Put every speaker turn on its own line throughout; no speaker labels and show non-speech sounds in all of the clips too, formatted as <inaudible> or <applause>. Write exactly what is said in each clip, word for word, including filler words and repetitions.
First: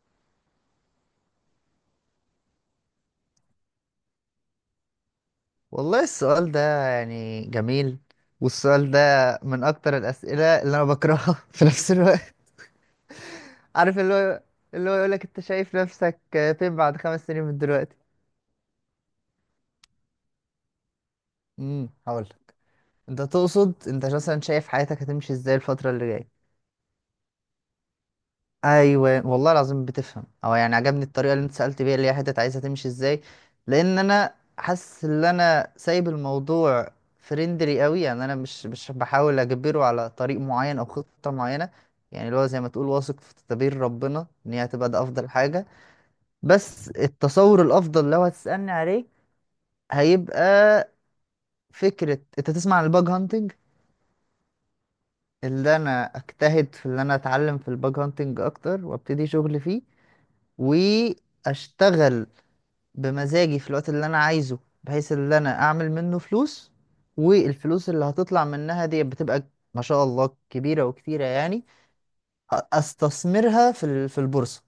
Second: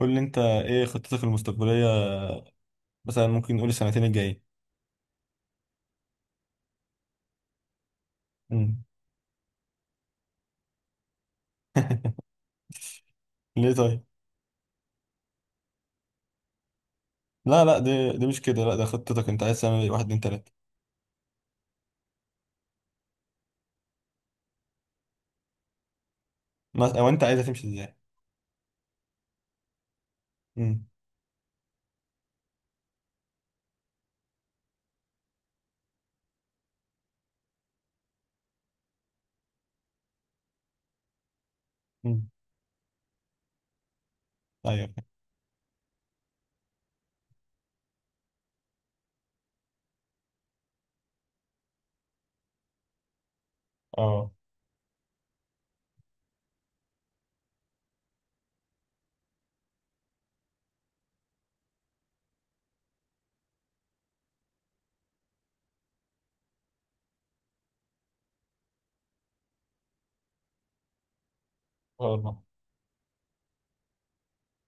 قول لي انت ايه خطتك المستقبلية؟ مثلا ممكن نقول السنتين الجايين.
والله السؤال ده يعني جميل،
امم
والسؤال ده من اكتر الاسئله اللي انا بكرهها <laughs> في نفس الوقت.
ليه
عارف،
طيب؟
اللي هو اللي هو يقولك انت شايف نفسك فين بعد خمس سنين من
لا لا،
دلوقتي.
دي دي مش كده، لا ده خطتك انت عايز تعمل ايه؟ واحد، اتنين، تلاتة.
امم هقول، انت تقصد انت مثلا شايف حياتك هتمشي ازاي الفتره اللي جايه؟
ما- او انت عايزها تمشي ازاي؟
ايوه والله العظيم بتفهم، او يعني
امم
عجبني الطريقه اللي انت سالت بيها اللي هي حته عايزها تمشي ازاي. لان انا حاسس ان انا سايب الموضوع فريندلي قوي، يعني انا مش مش بحاول اجبره على طريق معين او خطه معينه.
امم
يعني اللي هو زي ما تقول، واثق في تدبير ربنا، ان هي هتبقى
ايوه.
ده افضل حاجه. بس التصور الافضل لو هتسالني عليه هيبقى فكره، انت تسمع عن الباج هانتنج؟
اه.
اللي انا اجتهد في ان انا اتعلم في الباج هانتنج اكتر، وابتدي شغل فيه، و اشتغل بمزاجي في الوقت اللي انا عايزه، بحيث ان انا اعمل منه فلوس. والفلوس اللي هتطلع منها دي بتبقى ما شاء الله كبيرة وكتيرة يعني.
اه طبعا.
أ- استثمرها في ال- في البورصة،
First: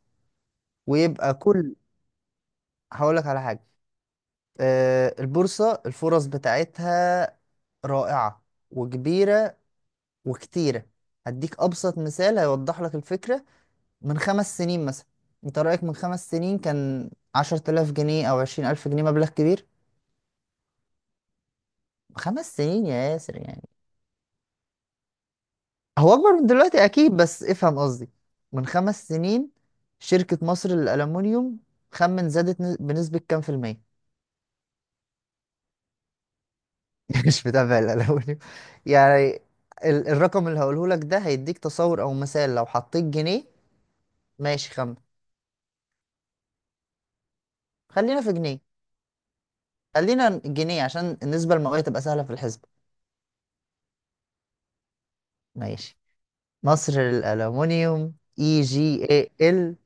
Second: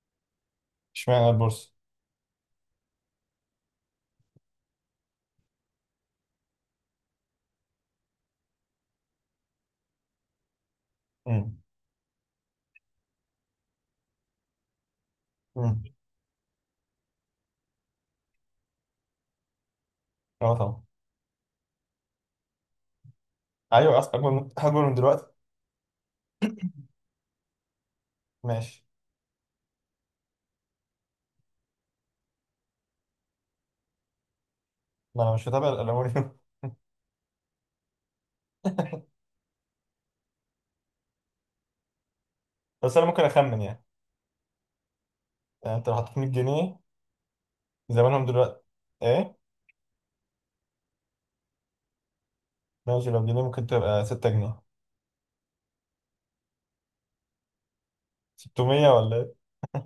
اشمعنى
ويبقى
البورصة؟
كل... هقولك على حاجة. آه، البورصة الفرص بتاعتها رائعة وكبيرة وكتيرة.
امم
هديك أبسط مثال هيوضح لك الفكرة. من خمس سنين مثلا، أنت
امم
رأيك من خمس سنين كان عشرة آلاف جنيه أو عشرين ألف جنيه مبلغ كبير؟
اه طبعا.
خمس سنين يا ياسر يعني.
ايوه، أص- اكبر من اكبر من دلوقتي.
هو اكبر من دلوقتي اكيد، بس افهم قصدي. من
ماشي.
خمس سنين، شركة مصر للألمنيوم، خمن زادت ن- بنسبة كام في المية؟
ما انا مش متابع الالومنيوم.
<laughs> مش متابع الألمنيوم يعني. ال- الرقم اللي هقوله لك ده هيديك تصور او مثال، لو
<laughs> بس
حطيت
انا ممكن
جنيه.
اخمن يعني.
ماشي. خمن.
يعني انت لو حطيت مية جنيه
خلينا
زمانهم
في جنيه،
دلوقتي ايه؟
خلينا جنيه عشان النسبة المئوية تبقى سهلة في الحسبة.
ماشي، لو جنيه ممكن تبقى ستة جنيه؟
ماشي. مصر للألمنيوم، اي
ستمية
جي
ولا
اي
ايه؟
ال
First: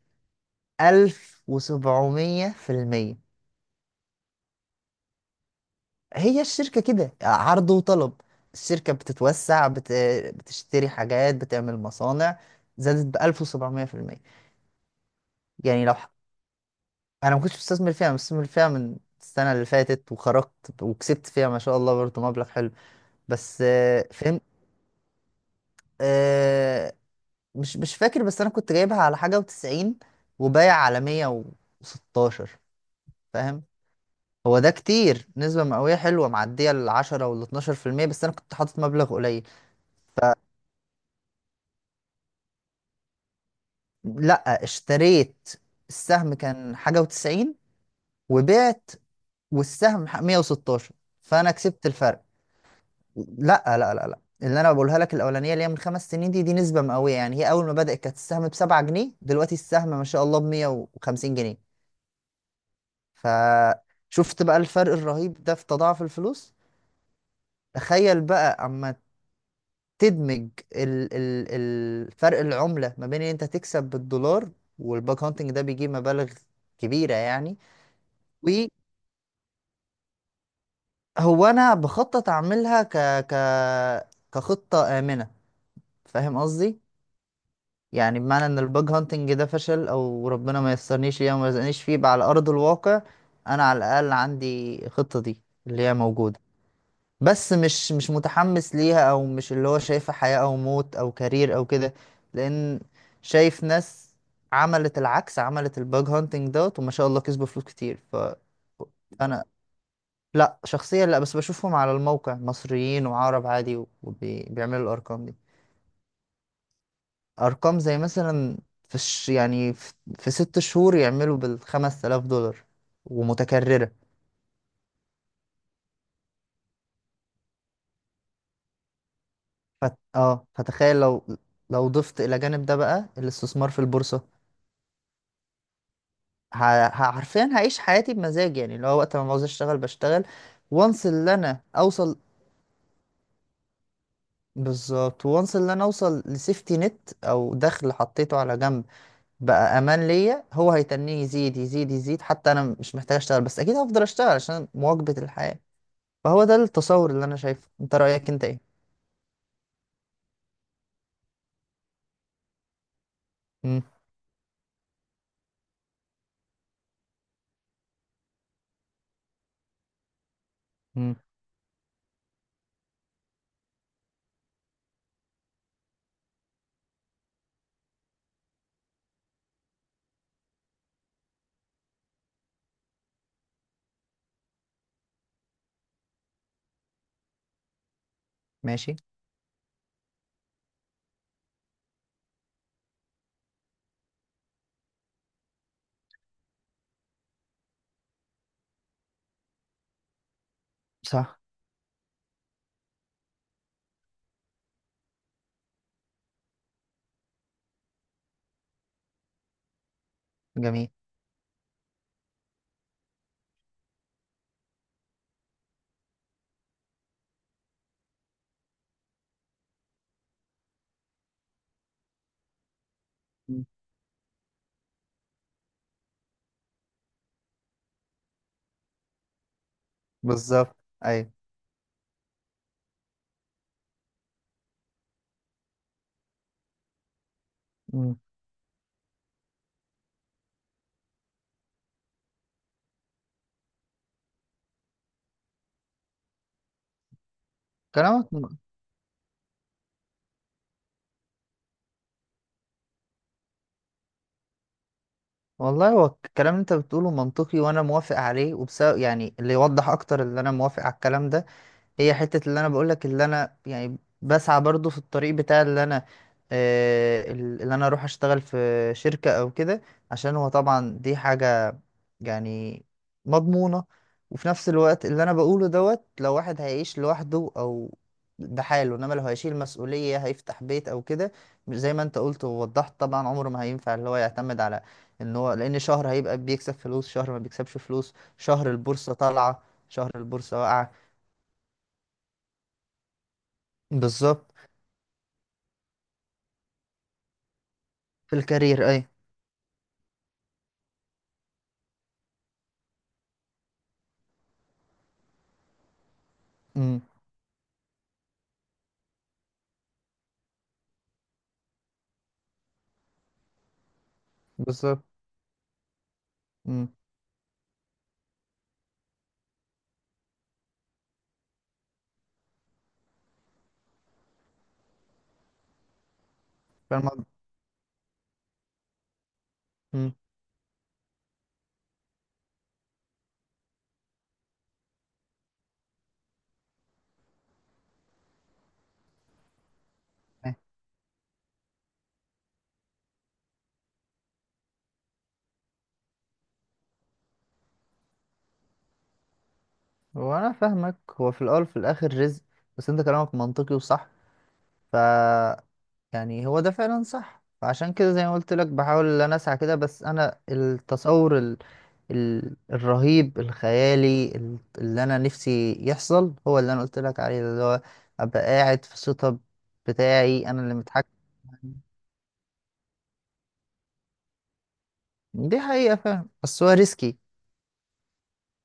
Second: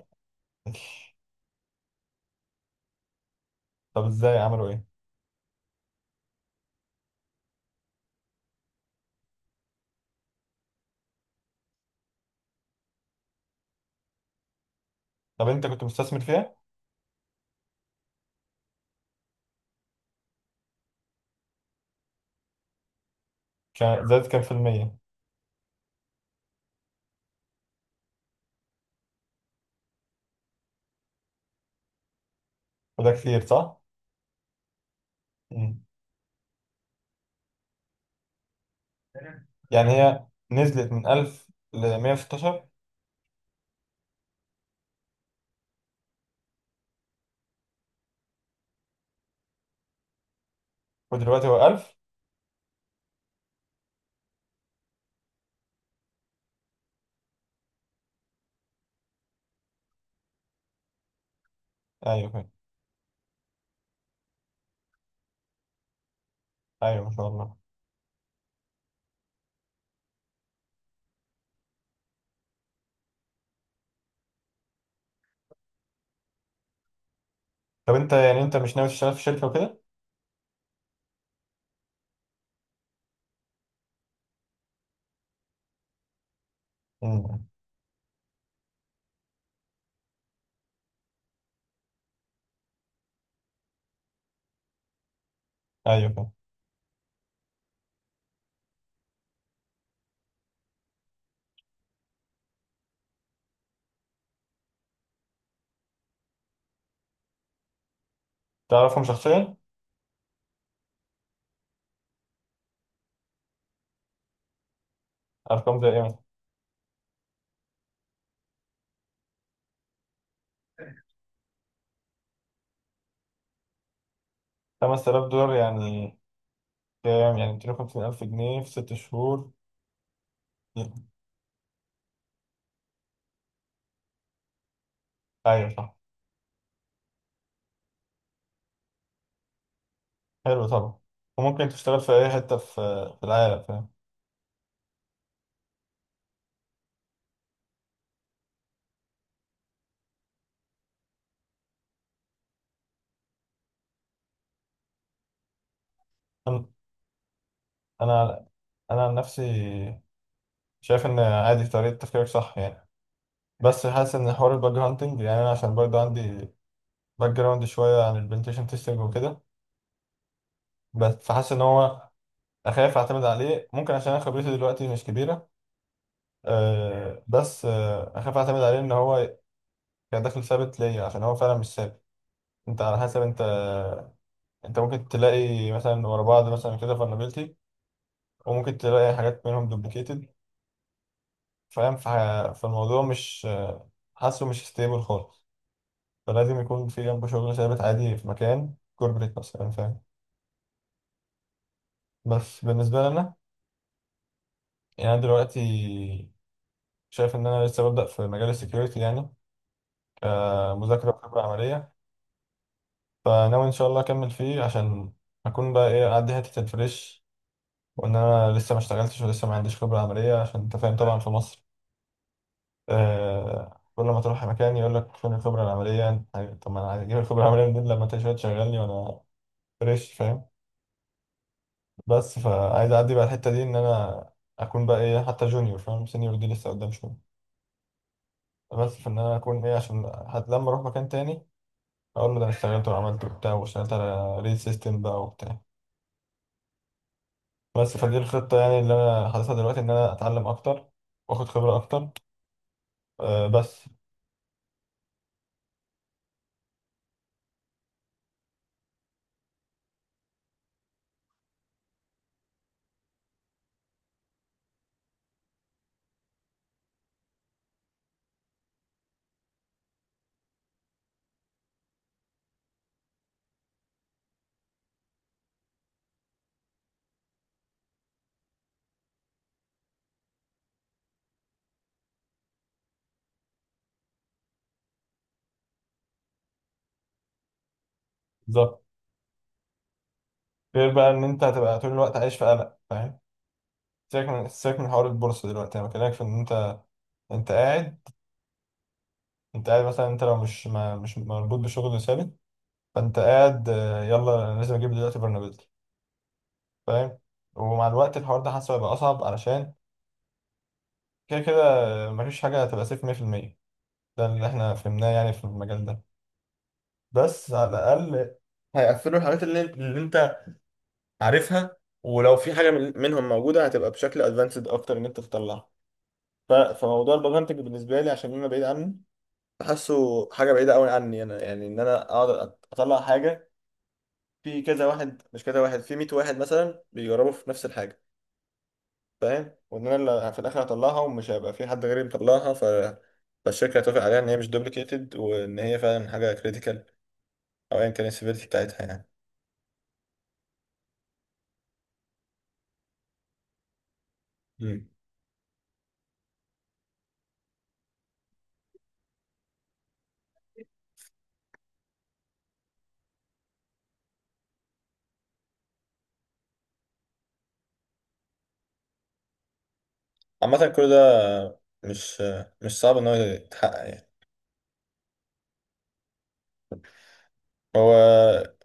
الف وسبعميه في الميه.
طب ازاي، عملوا ايه؟
هي الشركة كده عرض وطلب، الشركة بتتوسع، بت... بتشتري حاجات، بتعمل مصانع، زادت ب الف وسبعميه في الميه.
طب انت كنت
يعني لو ح-
مستثمر فيها؟
أنا ما كنتش مستثمر فيها، أنا مستثمر فيها من السنة اللي فاتت وخرجت وكسبت فيها ما شاء الله برضه مبلغ حلو. بس
كان
آه،
زادت
فهمت.
كام في المية؟
آه، مش مش فاكر، بس أنا كنت جايبها على حاجة وتسعين وبايع على مية وستاشر.
وده كتير
فاهم.
صح؟
هو ده كتير، نسبة
مم.
مئوية حلوة معدية العشرة والاتناشر في المية، بس أنا كنت حاطط مبلغ قليل.
يعني هي نزلت من ألف ل مية وستاشر
لا، اشتريت. السهم كان حاجة وتسعين وبعت والسهم ح- ميه وستاشر.
ودلوقتي
فأنا
هو
كسبت
ألف؟
الفرق. لا لا لا لا، اللي أنا بقولها لك الأولانية اللي هي من خمس سنين دي دي نسبة مئوية. يعني هي أول ما بدأت كانت السهم بسبعة جنيه، دلوقتي السهم ما شاء الله بمية وخمسين جنيه.
ايوه فاهم.
فشفت بقى الفرق الرهيب ده في تضاعف الفلوس.
ايوه ما شاء الله.
تخيل بقى أما تدمج ال ال الفرق العملة ما بين إن أنت تكسب بالدولار، والباك هانتنج ده بيجيب مبالغ كبيرة يعني.
طب انت يعني انت مش ناوي تشتغل في شركة وكده؟
هو انا بخطط اعملها ك ك كخطه امنه. فاهم قصدي؟
مم.
يعني بمعنى ان الباج هانتنج ده فشل او ربنا ما يسرنيش ليه وما يرزقنيش فيه بقى على ارض الواقع، انا على الاقل عندي الخطه دي اللي هي
ايوه فاهم.
موجوده. بس مش مش متحمس ليها، او مش اللي هو شايفها حياه او موت او كارير او كده. لان شايف ناس عملت العكس، عملت الباج هانتنج دوت، وما شاء الله كسبوا فلوس كتير. ف...
تعرفهم
انا،
شخصيا؟
لا شخصيا لا، بس بشوفهم على الموقع مصريين وعرب عادي، وبيعملوا الارقام دي.
ارقام زي ايه مثلا؟
ارقام زي مثلا في الش... يعني في... في ست شهور يعملوا بالخمس آلاف دولار ومتكررة.
خمس تلاف دولار يعني؟ كام يعني، ميتين وخمسين ألف جنيه في ست شهور؟
فت... اه فتخيل لو لو ضفت الى جانب ده بقى الاستثمار في البورصة.
ايوه صح.
ه... ه- حرفيا هعيش حياتي بمزاج، يعني اللي هو وقت ما عاوز اشتغل بشتغل،
حلو طبعا.
وانس اللي انا
وممكن تشتغل في
اوصل.
اي حتة في في العالم، فاهم.
بالظبط، وانس اللي انا اوصل لسيفتي نت او دخل حطيته على جنب، بقى امان ليا، هو هيتنيه يزيد يزيد يزيد، حتى انا مش محتاج اشتغل، بس اكيد هفضل اشتغل عشان مواكبة الحياة. فهو ده
انا
التصور اللي انا شايفه، انت رأيك انت
انا
ايه؟
أنا عن نفسي شايف ان عادي، طريقة تفكيرك صح يعني.
امم.
بس حاسس ان حوار الباج هانتنج، يعني انا عشان برضه عندي باك جراوند شويه عن البنتيشن تيستنج وكده، بس
امم.
فحاسس ان هو اخاف اعتمد عليه، ممكن عشان انا خبرتي دلوقتي مش كبيره. أه بس، آه، اخاف اعتمد عليه ان هو كدخل ثابت ليا عشان هو فعلا مش ثابت. انت على حسب انت، انت ممكن تلاقي مثلا ورا بعض مثلا كده فولنربيلتي، وممكن
ماشي.
تلاقي حاجات منهم دوبليكيتد، فاهم. فح- فالموضوع مش، آه، حاسه مش ستيبل خالص. فلازم يكون في جنبه شغل ثابت عادي في مكان كوربريت مثلا، فاهم.
صح.
بس بالنسبة لي أنا، يعني أنا دلوقتي شايف إن أنا لسه ببدأ في مجال السكيورتي، يعني
جميل.
كمذاكرة وخبرة عملية. فناوي إن شاء الله أكمل فيه، عشان أكون بقى إيه، أعدي حتة الفريش، وإن أنا لسه ما اشتغلتش ولسه ما عنديش خبرة عملية. عشان أنت فاهم طبعا في مصر،
مم.
آه، كل ما تروح مكان يقول لك فين الخبرة العملية. أنت- طب ما أنا عايز أجيب الخبرة العملية منين لما أنت شوية تشغلني وأنا فريش، فاهم.
بالظبط. ايوه.
بس فعايز أعدي بقى الحتة دي، إن أنا أكون بقى إيه حتى جونيور، فاهم، سينيور دي لسه قدام شوية.
مم.
بس في ان انا اكون ايه، عشان حتى لما اروح مكان تاني اقول له ده انا اشتغلت وعملت وبتاع، واشتغلت على ريل سيستم بقى وبتاع. بس فدي
كلامك م-
الخطة يعني اللي انا حاططها دلوقتي، ان انا اتعلم اكتر واخد خبرة اكتر. أه بس.
والله هو الكلام اللي انت بتقوله منطقي، وانا موافق عليه، وبسبب يعني اللي يوضح اكتر اللي انا موافق على الكلام ده، هي حتة اللي انا بقولك اللي انا يعني بسعى برضو في الطريق بتاع اللي انا، آه، اللي انا اروح اشتغل في شركة او كده، عشان هو طبعا دي حاجة يعني مضمونة. وفي نفس الوقت اللي انا بقوله دوت، لو واحد هيعيش لوحده او بحاله، انما لو هيشيل مسؤولية، هيفتح بيت او كده، مش زي ما انت قلت ووضحت، طبعا عمره ما هينفع اللي هو يعتمد على ان هو، لان شهر هيبقى بيكسب فلوس، شهر ما بيكسبش فلوس، شهر
بالظبط.
البورصة طالعة، شهر البورصة واقعة.
غير بقى ان انت هتبقى طول الوقت عايش في قلق، فاهم. سيبك من
بالظبط.
سيبك من حوار البورصة دلوقتي، انا بكلمك في ان انت، انت قاعد،
في الكارير اي.
انت قاعد مثلا، انت لو مش ما مش مربوط بشغل ثابت، فانت قاعد، آه، يلا انا لازم اجيب دلوقتي برنابيز،
امم.
فاهم. ومع الوقت الحوار ده حاسه هيبقى اصعب، علشان كده كده مفيش حاجة هتبقى سيف مية في المية. ده اللي احنا
بالظبط.
فهمناه يعني في المجال ده.
امم.
بس على الأقل هيقفلوا الحاجات اللي, اللي انت عارفها. ولو في حاجة من منهم موجودة هتبقى بشكل ادفانسد أكتر إن أنت تطلعها. ف- فموضوع
فالموضوع.
البرمنتج بالنسبة لي عشان أنا بعيد عنه،
امم.
بحسه حاجة بعيدة أوي عني أنا، يعني إن أنا أقعد أطلع حاجة في كذا واحد، مش كذا واحد، في مية واحد مثلا بيجربوا في نفس الحاجة، فاهم، وان انا اللي في الاخر هطلعها ومش هيبقى في حد غيري مطلعها، ف فالشركه هتوافق عليها ان هي مش دوبليكيتد وان هي فعلا حاجه كريتيكال، او ايا كان السيفيريتي بتاعتها يعني.
هو انا فاهمك، هو في الاول وفي الاخر رزق، بس انت كلامك منطقي وصح.
مم.
ف... يعني هو ده فعلا صح، فعشان كده زي ما قلت لك بحاول ان انا اسعى كده، بس انا التصور ال... ال... الرهيب الخيالي ال- اللي انا نفسي يحصل هو اللي انا قلت لك عليه، اللي هو ابقى قاعد في السيت اب بتاعي، انا
عامه
اللي
كل ده
متحكم.
مش مش صعب ان هو يتحقق يعني.
دي حقيقة فعلا، بس هو ريسكي.
هو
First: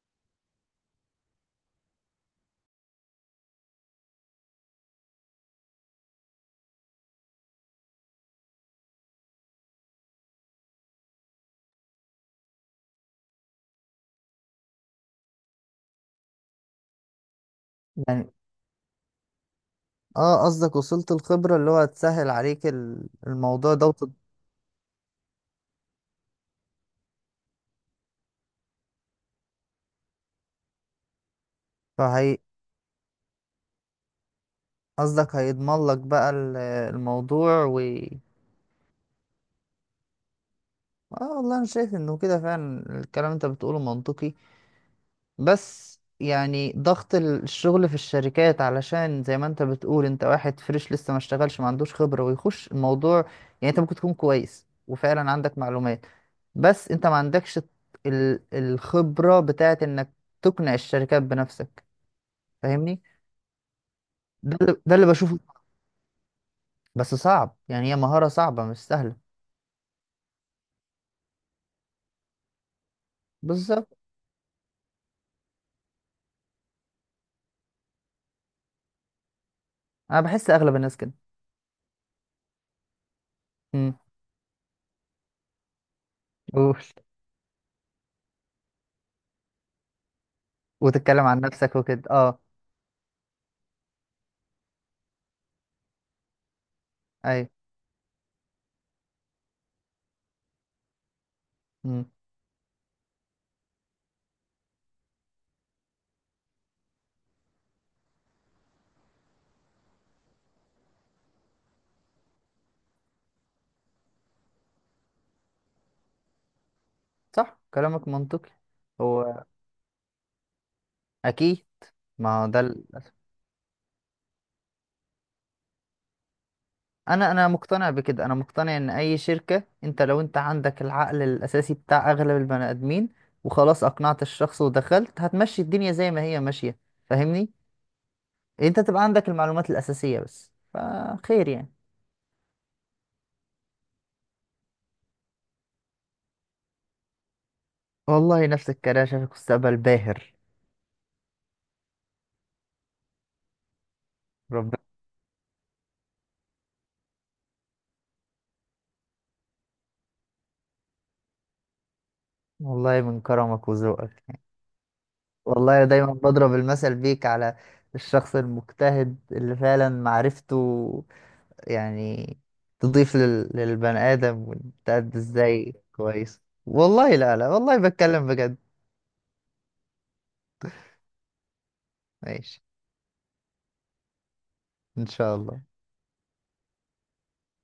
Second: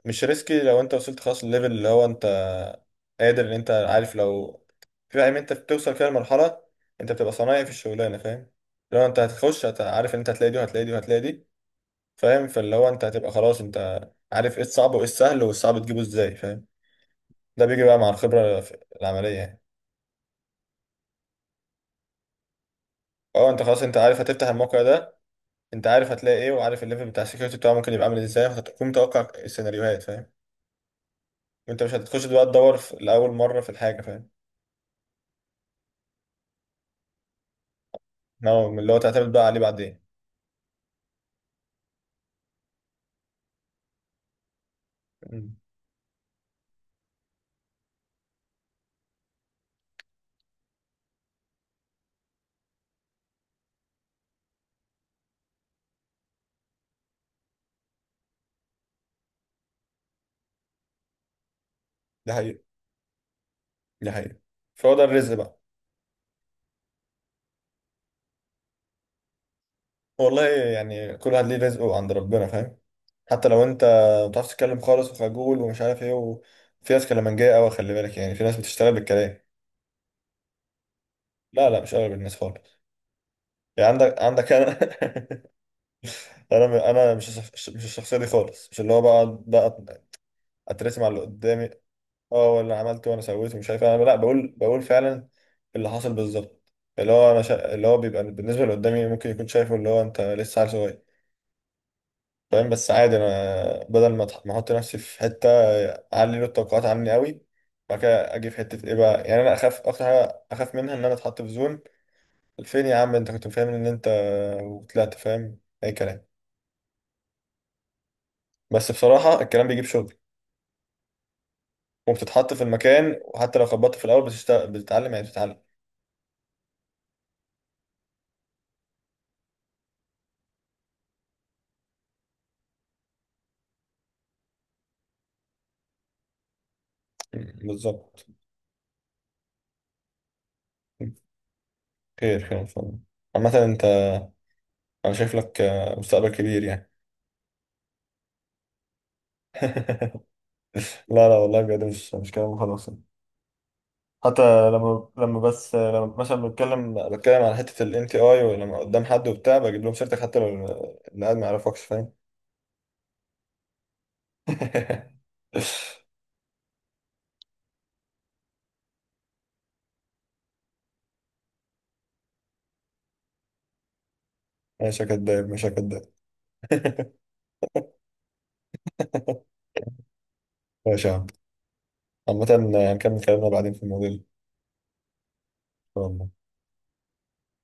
مش ريسكي لو انت وصلت خلاص الليفل اللي هو انت قادر، ان انت عارف لو في، فاهم، انت بتوصل فيها لمرحله انت بتبقى صنايعي في الشغلانه، فاهم. لو انت هتخش هت- عارف ان انت هتلاقي دي وهتلاقي دي وهتلاقي دي، فاهم، فاللي هو انت هتبقى خلاص انت عارف ايه الصعب وايه السهل، والصعب تجيبه ازاي، فاهم. ده بيجي بقى مع
يعني.
الخبرة في- العملية يعني.
اه، قصدك وصلت الخبرة اللي هو هتسهل عليك ال-
اه انت
الموضوع
خلاص
ده
انت
وت-
عارف هتفتح الموقع ده، انت عارف هتلاقي ايه، وعارف الليفل بتاع السكيورتي بتاعه ممكن يبقى عامل إيه ازاي، فهتكون متوقع السيناريوهات، فاهم، وانت مش هتخش
فهي،
بقى تدور في الأول مرة في الحاجة، فاهم،
قصدك هيضمن لك بقى ال- الموضوع و...
نعم، من اللي هو تعتمد بقى عليه بعدين.
اه والله، انا شايف انه كده فعلا الكلام اللي انت بتقوله منطقي.
مم.
بس يعني ضغط ال- الشغل في الشركات، علشان زي ما انت بتقول، انت واحد فريش لسه ما اشتغلش، ما عندوش خبرة، ويخش الموضوع. يعني انت ممكن تكون كويس وفعلا عندك معلومات، بس انت ما عندكش ال- الخبرة بتاعت انك تقنع الشركات بنفسك.
ده حقيقي.
فاهمني؟
ده حقيقي.
ده اللي-
فهو
ده
ده
اللي
الرزق
بشوفه.
بقى.
بس صعب يعني، هي مهارة صعبة مش سهلة.
والله يعني كل واحد ليه رزقه عند ربنا، فاهم. حتى لو انت
بالظبط.
ما بتعرفش تتكلم خالص وخجول ومش عارف ايه، وفي ناس كلامنجية قوي خلي بالك، يعني في ناس بتشتغل بالكلام.
انا بحس اغلب الناس كده.
لا لا، مش اغلب الناس خالص. يعني
امم.
عندك عندك انا، <laughs> انا م-
قول.
انا مش الشخص- مش الشخصيه دي خالص، مش اللي هو بقى بقى اترسم على
وتتكلم
اللي
عن
قدامي.
نفسك وكده، اه.
اه، ولا عملت وانا سويت ومش عارف إيه، انا لا، بقول بقول فعلا اللي حاصل بالظبط. اللي هو انا
اي.
شا... اللي هو بيبقى بالنسبه اللي قدامي ممكن يكون شايفه اللي هو انت لسه عيل صغير،
امم.
فاهم. بس عادي انا بدل ما أتح- ما احط نفسي في حته، اعلي له التوقعات عني قوي، بعد كده اجي في حته ايه بقى. يعني انا اخاف اكتر حاجه اخاف منها، ان انا اتحط في زون فين يا عم، انت كنت فاهم ان انت، وطلعت فاهم اي كلام.
صح كلامك منطقي.
بس بصراحه
هو
الكلام بيجيب شغل،
اكيد. ما هو
وبتتحط
ده
في
ال...
المكان، وحتى لو خبطت في الاول بتشتغل بتتعلم يعني، بتتعلم.
انا انا مقتنع بكده، انا مقتنع ان اي شركة انت لو انت عندك العقل الاساسي بتاع اغلب البني ادمين، وخلاص اقنعت الشخص ودخلت، هتمشي الدنيا زي ما هي ماشية. فاهمني؟
مم. بالظبط.
انت تبقى عندك المعلومات الاساسية بس، فخير يعني.
خير خير ان شاء الله. عامه انت، انا شايف لك، آه، مستقبل كبير يعني.
والله نفس الكلام، شايفك مستقبل
<laughs>
باهر.
لا لا، والله بجد مش مش كلام خلاص. حتى
ربنا.
لما، لما بس لما مثلا بتكلم بتكلم على حتة ال إن تي آي، ولما قدام حد وبتاع بجيب لهم سيرتك حتى لو اللي قاعد ما يعرفكش، فاهم.
والله من كرمك وذوقك يعني.
<laughs>
والله دايما بضرب المثل بيك على الشخص المجتهد اللي فعلا معرفته يعني تضيف لل... للبني آدم،
مش
وتأدي
هكداب، مش
ازاي
هكداب.
كويس.
<laughs>
والله لا لا والله بتكلم بجد.
ماشي يا عم. عامة،
ماشي
هنكمل كلامنا بعدين في الموضوع
ان شاء الله.
ده.